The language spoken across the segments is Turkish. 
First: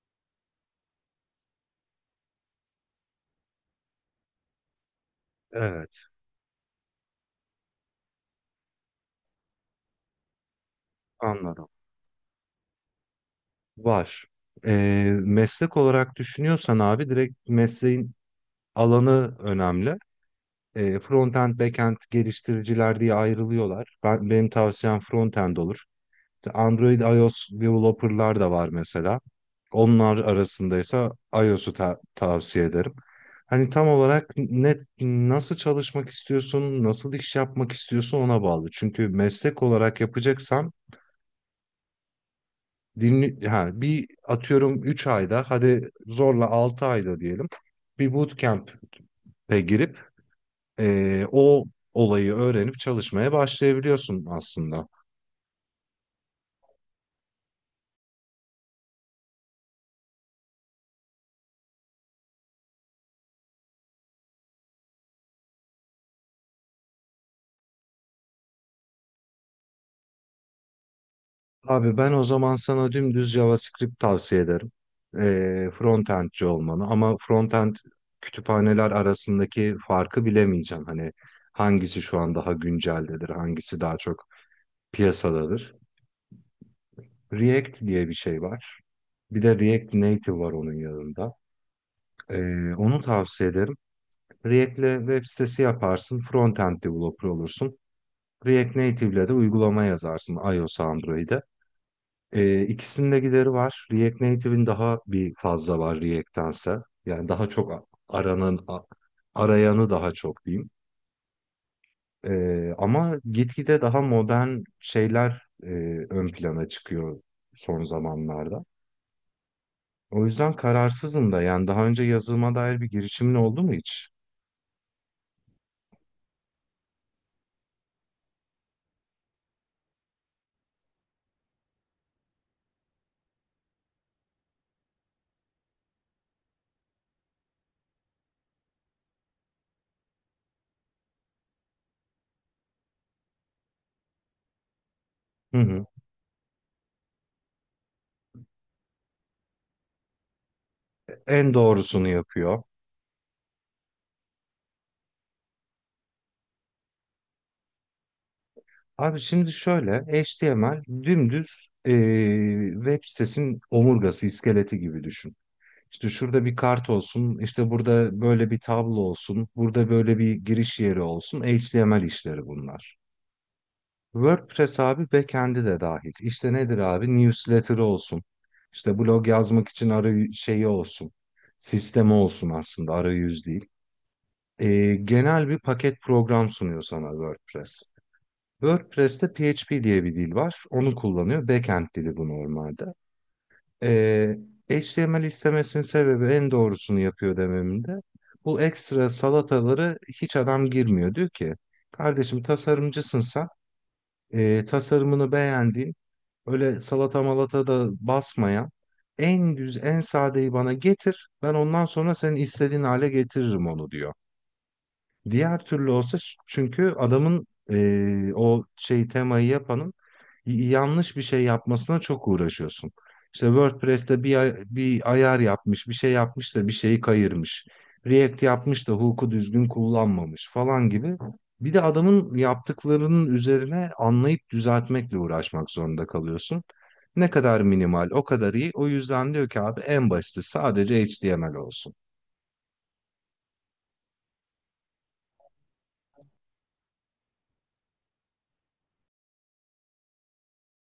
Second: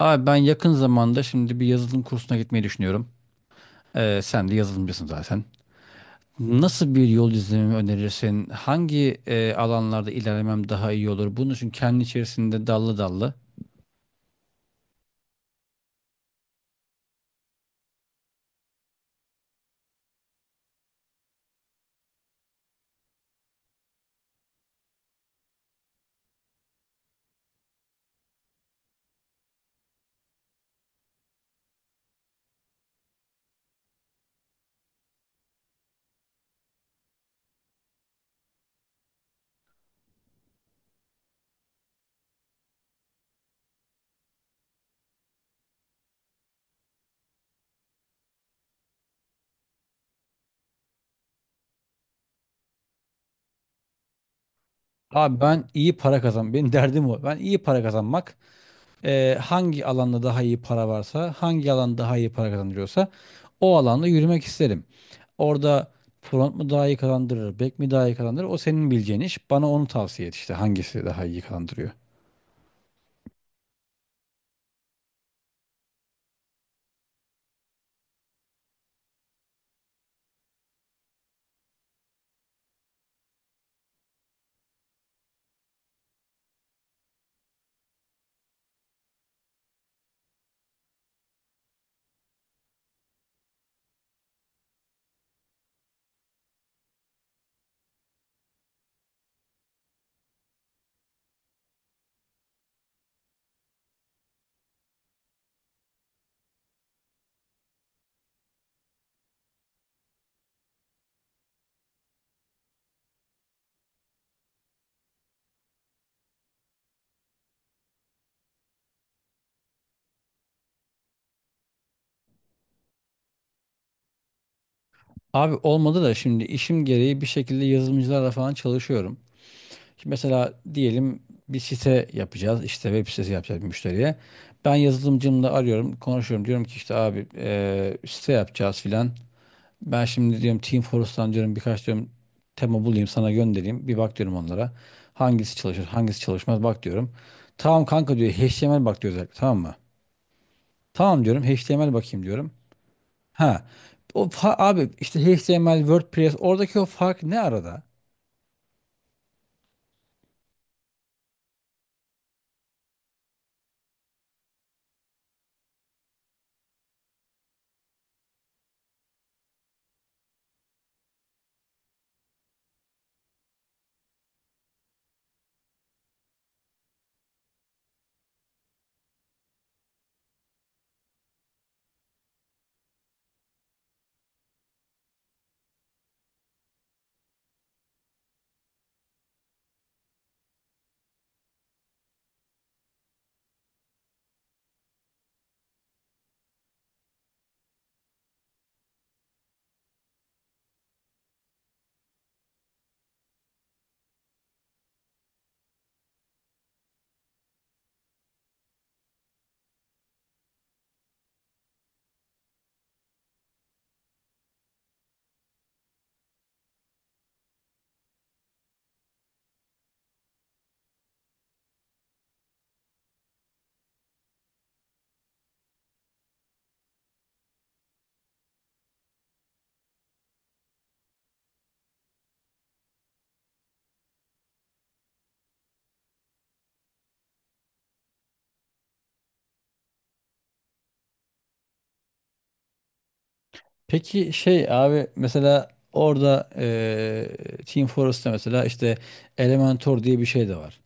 Abi ben yakın zamanda şimdi bir yazılım kursuna gitmeyi düşünüyorum. Sen de yazılımcısın zaten. Evet, Nasıl bir yol izlememi önerirsin? Hangi alanlarda ilerlemem daha iyi olur? Bunun anladım. için kendi içerisinde dallı dallı. Var. Meslek olarak düşünüyorsan abi direkt mesleğin alanı önemli. Frontend, backend geliştiriciler diye ayrılıyorlar. Benim tavsiyem frontend olur. İşte Android, iOS developerlar da var mesela. Onlar arasındaysa iOS'u tavsiye ederim. Hani tam olarak nasıl çalışmak istiyorsun, nasıl iş yapmak istiyorsun ona bağlı. Çünkü meslek olarak yapacaksan dinli ha bir atıyorum 3 ayda hadi zorla 6 ayda diyelim bir bootcamp'e girip o olayı öğrenip çalışmaya başlayabiliyorsun aslında. Abi ben iyi para kazan. Benim derdim o. Ben iyi para kazanmak. Hangi alanda daha iyi para varsa, hangi alan daha iyi para kazandırıyorsa o alanda yürümek isterim. Orada front mu daha iyi kazandırır, back mi daha iyi kazandırır? O senin bileceğin iş. Bana onu tavsiye et işte hangisi daha iyi kazandırıyor. Abi ben o zaman sana dümdüz JavaScript tavsiye ederim. Frontendci olmanı, ama frontend kütüphaneler arasındaki farkı bilemeyeceğim. Hani hangisi şu an daha günceldedir, hangisi daha çok piyasadadır. React diye bir şey var. Bir de React Native var onun yanında. Onu tavsiye ederim. React'le web sitesi yaparsın, frontend developer olursun. React Native'le de uygulama yazarsın iOS, Android'e. İkisinin de gideri var. React Native'in daha bir fazla var React'tense. Yani daha çok aranan, arayanı daha çok diyeyim. Ama gitgide daha modern şeyler ön plana çıkıyor son zamanlarda. O yüzden kararsızım da. Yani daha önce yazılıma dair bir girişimin oldu mu hiç? Abi olmadı da şimdi işim gereği bir şekilde yazılımcılarla falan çalışıyorum. Şimdi mesela diyelim bir site yapacağız. İşte web sitesi yapacağız bir müşteriye. Ben yazılımcımla arıyorum, konuşuyorum. Diyorum ki işte abi site yapacağız filan. Ben şimdi diyorum Teamfortress'tan diyorum birkaç diyorum tema bulayım sana göndereyim. Bir bak diyorum onlara. Hangisi Hı çalışır, hı. hangisi çalışmaz bak diyorum. Tamam kanka diyor HTML bak diyor özellikle tamam mı? Tamam diyorum En HTML doğrusunu bakayım diyorum. yapıyor. Ha. O fa- abi işte HTML, WordPress oradaki o fark ne arada? Abi şimdi şöyle, HTML dümdüz, web sitesinin omurgası, iskeleti gibi düşün. İşte şurada bir kart olsun, işte burada böyle bir tablo olsun, burada böyle bir giriş yeri olsun. HTML işleri bunlar. WordPress abi backend'i de dahil. İşte nedir abi? Newsletter olsun. İşte blog yazmak için arayüz şeyi olsun. Sistemi olsun aslında, arayüz değil. Genel bir paket program sunuyor sana WordPress. WordPress'te PHP diye bir dil var. Onu kullanıyor. Backend dili bu normalde. Ee, HTML istemesinin sebebi en doğrusunu yapıyor dememde. Bu ekstra salataları hiç adam girmiyor. Diyor ki kardeşim tasarımcısın sen. Tasarımını beğendiğin, öyle salata malata da basmayan, en düz en sadeyi bana getir. Ben ondan sonra senin istediğin hale getiririm onu diyor. Diğer türlü olsa, çünkü adamın, o şey temayı yapanın yanlış bir şey yapmasına çok uğraşıyorsun. İşte WordPress'te bir ayar yapmış, bir şey yapmış da bir şeyi kayırmış. React yapmış da hook'u düzgün kullanmamış falan gibi. Bir de adamın yaptıklarının üzerine anlayıp düzeltmekle uğraşmak zorunda kalıyorsun. Ne kadar minimal, o kadar iyi. O yüzden diyor ki abi en basiti sadece HTML olsun. Peki şey abi mesela orada Team Fortress'ta mesela işte Elementor diye bir şey de var.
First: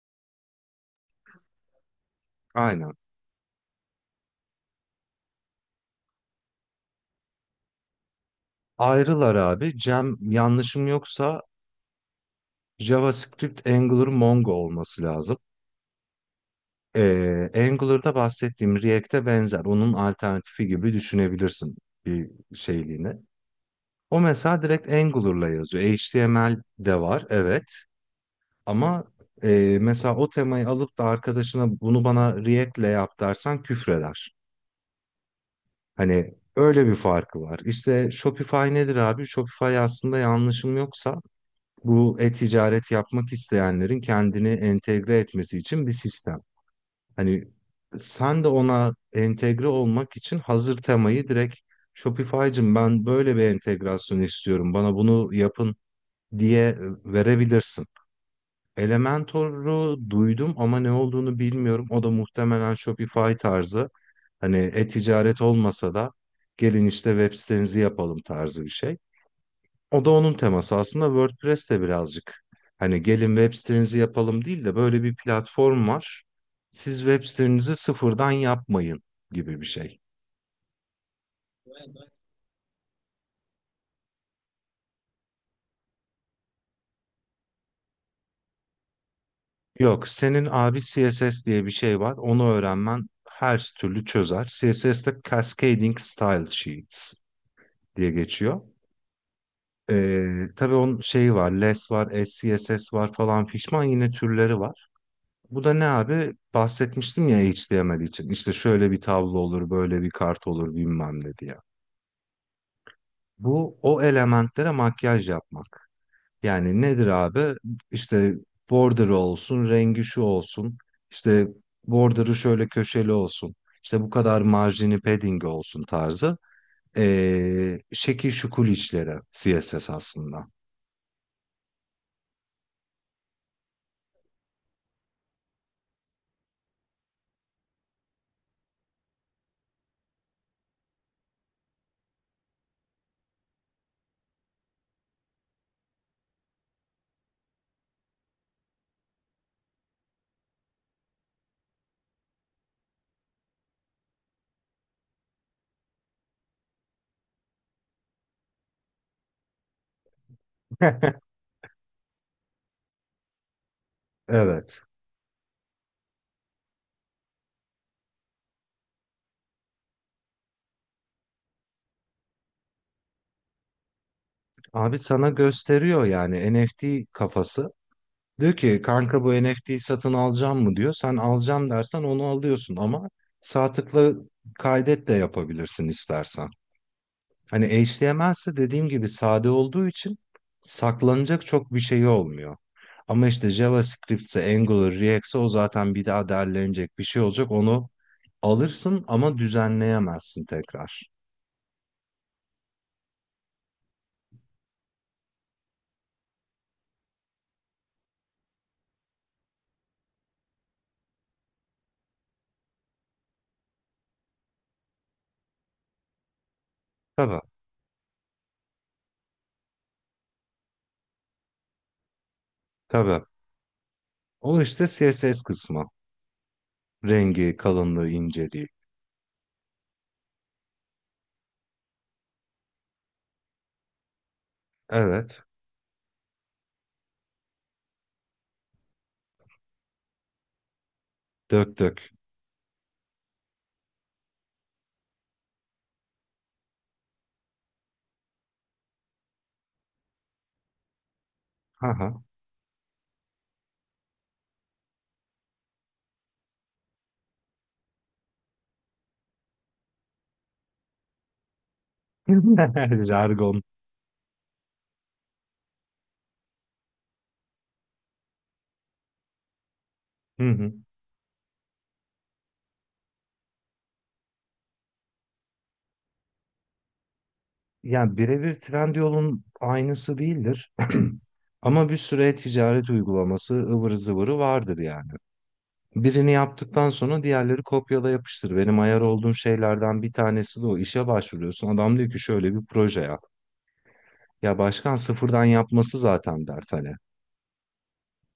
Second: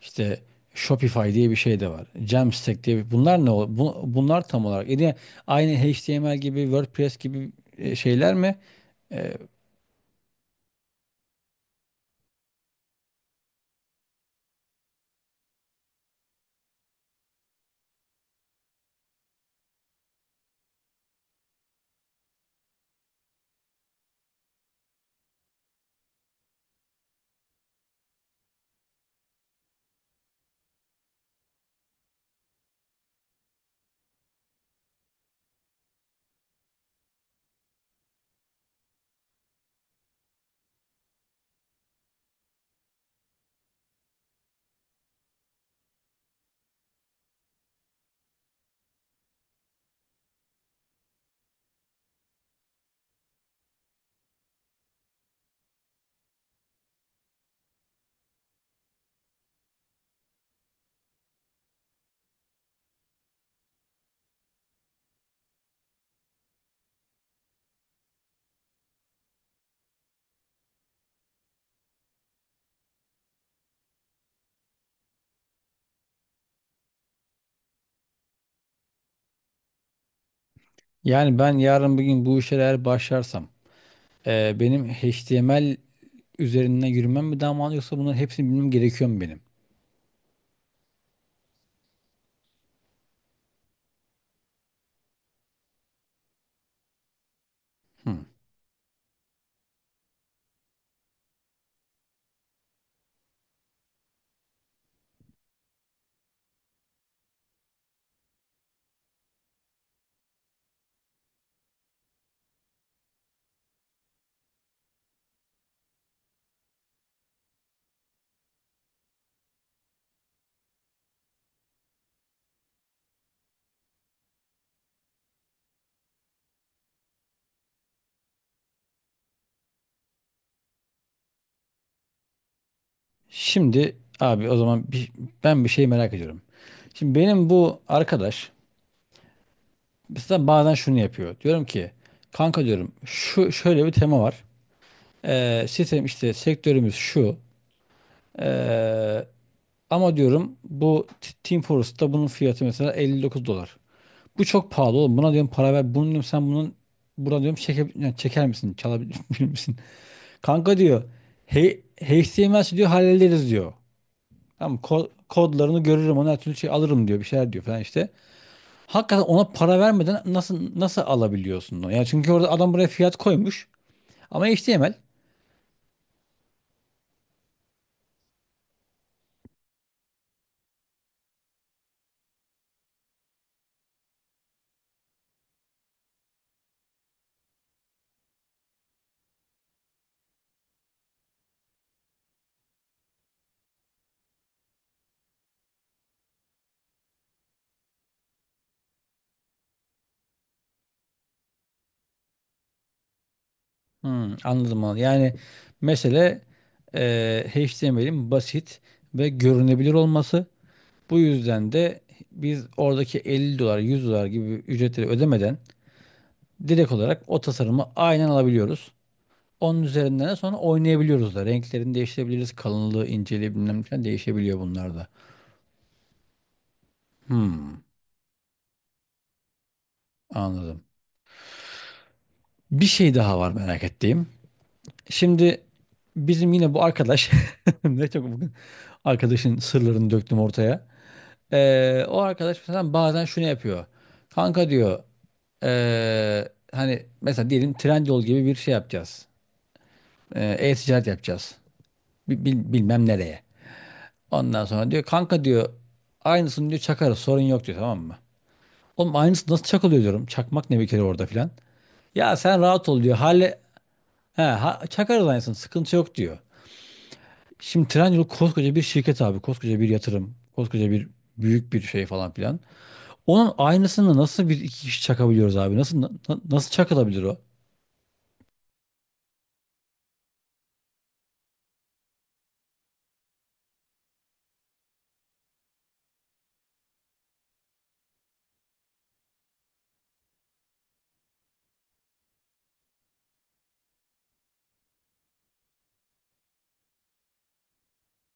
İşte Shopify diye bir şey de var. Jamstack Aynen. diye bir, bunlar ne ol- bu- bunlar tam olarak yine aynı HTML gibi WordPress gibi şeyler mi? E, Ayrılar abi. Cem, yanlışım yoksa JavaScript, Angular, Mongo olması lazım. Angular'da bahsettiğim React'e benzer. Onun alternatifi gibi düşünebilirsin bir şeyliğini. O mesela direkt Angular'la yazıyor. HTML de var, evet. Ama mesela o temayı alıp da arkadaşına bunu bana React'le yap dersen küfreder. Hani öyle bir farkı var. İşte Shopify nedir abi? Shopify aslında yanlışım yoksa bu e-ticaret yapmak isteyenlerin kendini entegre etmesi için bir sistem. Hani sen de ona entegre olmak için hazır temayı direkt, Shopify'cım ben böyle bir entegrasyon istiyorum, bana bunu yapın diye verebilirsin. Elementor'u duydum ama ne olduğunu bilmiyorum. O da muhtemelen Shopify tarzı. Hani e-ticaret olmasa da gelin işte web sitenizi yapalım tarzı bir şey. O da onun teması. Aslında WordPress de birazcık, hani gelin web sitenizi yapalım değil de, böyle bir platform var. Siz web sitenizi sıfırdan yapmayın gibi bir şey. Yani ben yarın bugün bu işe eğer başlarsam benim HTML üzerinden yürümem mi daha mantıklı yoksa bunların hepsini bilmem gerekiyor mu benim? Yok, senin abi CSS diye bir şey var. Onu öğrenmen her türlü çözer. CSS'de Cascading Style Sheets diye Hı. geçiyor. Tabii onun şeyi var, less var, SCSS var falan fişman, yine türleri var. Bu da ne abi? Bahsetmiştim ya HTML için. İşte şöyle bir tablo olur, böyle bir kart olur bilmem ne diye. Bu, o elementlere makyaj yapmak. Yani nedir abi? İşte border olsun, rengi şu olsun. İşte border'ı şöyle köşeli olsun. İşte bu kadar marjini, padding olsun tarzı. Şekil şukul işleri CSS aslında. Şimdi abi o zaman bir, ben bir şey merak ediyorum. Şimdi benim bu arkadaş mesela bazen şunu yapıyor. Diyorum ki kanka diyorum şu şöyle bir tema var. Sistem işte sektörümüz şu. Ee, Ama diyorum bu Team Fortress'ta bunun fiyatı mesela 59 dolar. Bu çok pahalı oğlum. Buna diyorum para ver. Bunu diyorum sen bunun buna diyorum çeke, yani çeker misin? Çalabilir misin? Kanka diyor. Hey, HTML'si diyor hallederiz diyor. Tamam Evet. Kodlarını görürüm ona her türlü şey alırım diyor bir şeyler diyor falan işte. Hakikaten ona para vermeden nasıl alabiliyorsun onu? Yani çünkü orada adam buraya fiyat koymuş ama HTML. Abi sana gösteriyor yani, NFT kafası. Diyor ki kanka bu NFT'yi satın alacağım mı diyor. Sen alacağım dersen onu alıyorsun ama sağ tıkla kaydet de yapabilirsin istersen. Hani HTML ise dediğim gibi sade olduğu için saklanacak çok bir şey olmuyor. Ama işte JavaScript'se, Angular, React'se, o zaten bir daha derlenecek bir şey olacak. Onu alırsın ama düzenleyemezsin tekrar. Hmm, anladım anladım. Yani mesele HTML'in basit ve görünebilir olması. Bu yüzden de biz oradaki 50 dolar 100 dolar gibi ücretleri ödemeden direkt olarak Tabii, o tasarımı aynen alabiliyoruz. Onun üzerinden de sonra oynayabiliyoruz da. Renklerini değiştirebiliriz. Kalınlığı, tabii. inceliği bilmem ne falan değişebiliyor O işte bunlar da. CSS kısmı. Rengi, Hmm, kalınlığı, inceliği. anladım. Bir şey daha var merak ettiğim. Evet. Şimdi bizim yine bu arkadaş ne çok bugün arkadaşın sırlarını döktüm ortaya. Dök dök. O arkadaş mesela bazen şunu yapıyor. Kanka diyor hani mesela diyelim Trendyol gibi bir şey yapacağız. E-ticaret yapacağız. Haha. Bilmem nereye. Ondan sonra diyor kanka diyor aynısını diyor çakarız sorun yok diyor tamam mı? Oğlum aynısı nasıl çakılıyor diyorum. Çakmak ne bir kere orada filan. Ya sen rahat ol diyor. Jargon. He, ha, çakar alliance'ın sıkıntı yok diyor. Şimdi Trendyol koskoca bir şirket abi. Koskoca bir yatırım. Hı hı. Koskoca bir büyük bir şey falan filan. Onun aynısını nasıl bir iki kişi çakabiliyoruz abi? Nasıl nasıl çakılabilir o? Yani birebir Trendyol'un aynısı değildir. Ama bir süre ticaret uygulaması ıvırı zıvırı vardır yani. Birini yaptıktan sonra diğerleri kopyala yapıştır. Benim ayar olduğum şeylerden bir tanesi de o. İşe başvuruyorsun. Adam diyor ki şöyle bir proje yap. Ya başkan, sıfırdan yapması zaten dert hani.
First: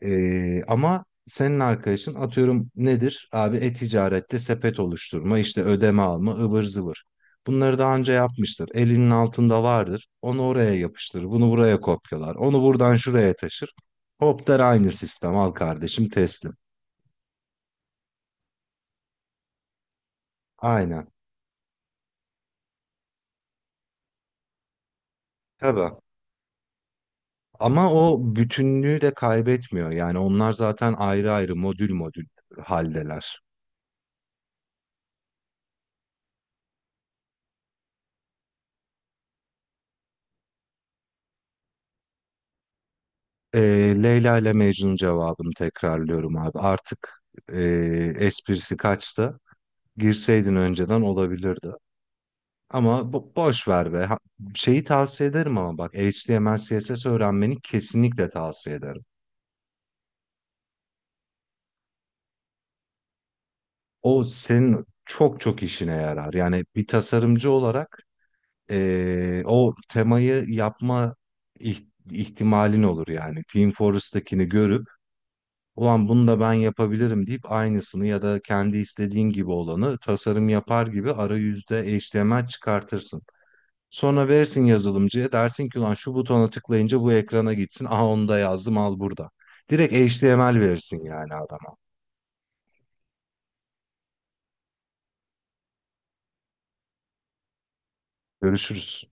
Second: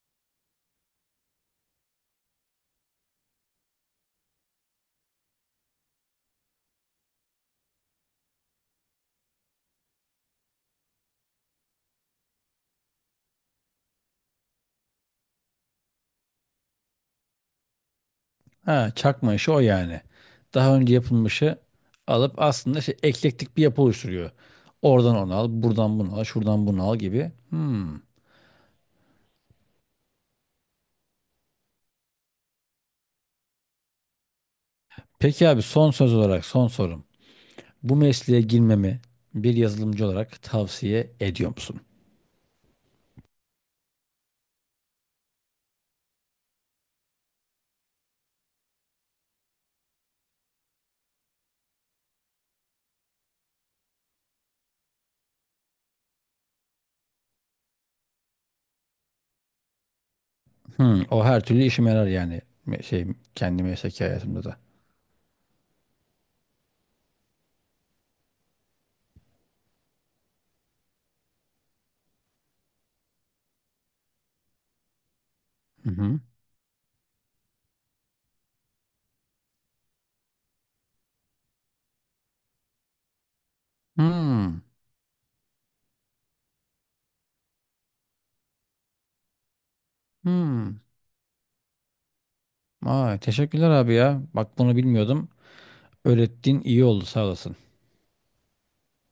Ama senin arkadaşın, atıyorum, nedir? Abi e-ticarette sepet oluşturma, işte ödeme alma, ıvır zıvır. Bunları daha önce yapmıştır. Elinin altında vardır. Onu oraya yapıştırır. Bunu buraya kopyalar. Onu buradan şuraya taşır. Hop der, aynı sistem. Al kardeşim, teslim. Ha, çakma işi o yani. Daha önce Aynen. yapılmışı alıp aslında şey, eklektik bir yapı oluşturuyor. Oradan onu al, buradan Tabii. bunu al, şuradan bunu al gibi. Ama Hmm. o bütünlüğü de kaybetmiyor. Yani onlar zaten ayrı ayrı modül modül haldeler. Peki abi son söz olarak son sorum. Bu mesleğe girmemi bir yazılımcı olarak tavsiye ediyor musun? Ee, Leyla ile Mecnun cevabını tekrarlıyorum abi. Artık esprisi kaçtı. Girseydin önceden olabilirdi. Ama boş ver be. Şeyi tavsiye ederim, ama bak HTML CSS öğrenmeni kesinlikle tavsiye ederim. Hı, o her türlü işime yarar yani. Şey kendi mesleki O hayatımda da. senin çok çok işine yarar. Yani bir tasarımcı olarak o temayı yapma ihtimalin olur yani. Team Fortress'takini görüp, Hı ulan hı. bunu da ben yapabilirim deyip, aynısını ya da kendi istediğin gibi olanı tasarım yapar gibi arayüzde HTML çıkartırsın. Sonra Hı, verirsin yazılımcıya, dersin ki ulan şu butona tıklayınca bu ekrana gitsin. Aha onu da yazdım, al burada. Direkt HTML hı. verirsin yani adama. Ay, teşekkürler abi ya. Bak bunu bilmiyordum. Öğrettiğin iyi oldu sağ olasın. Görüşürüz.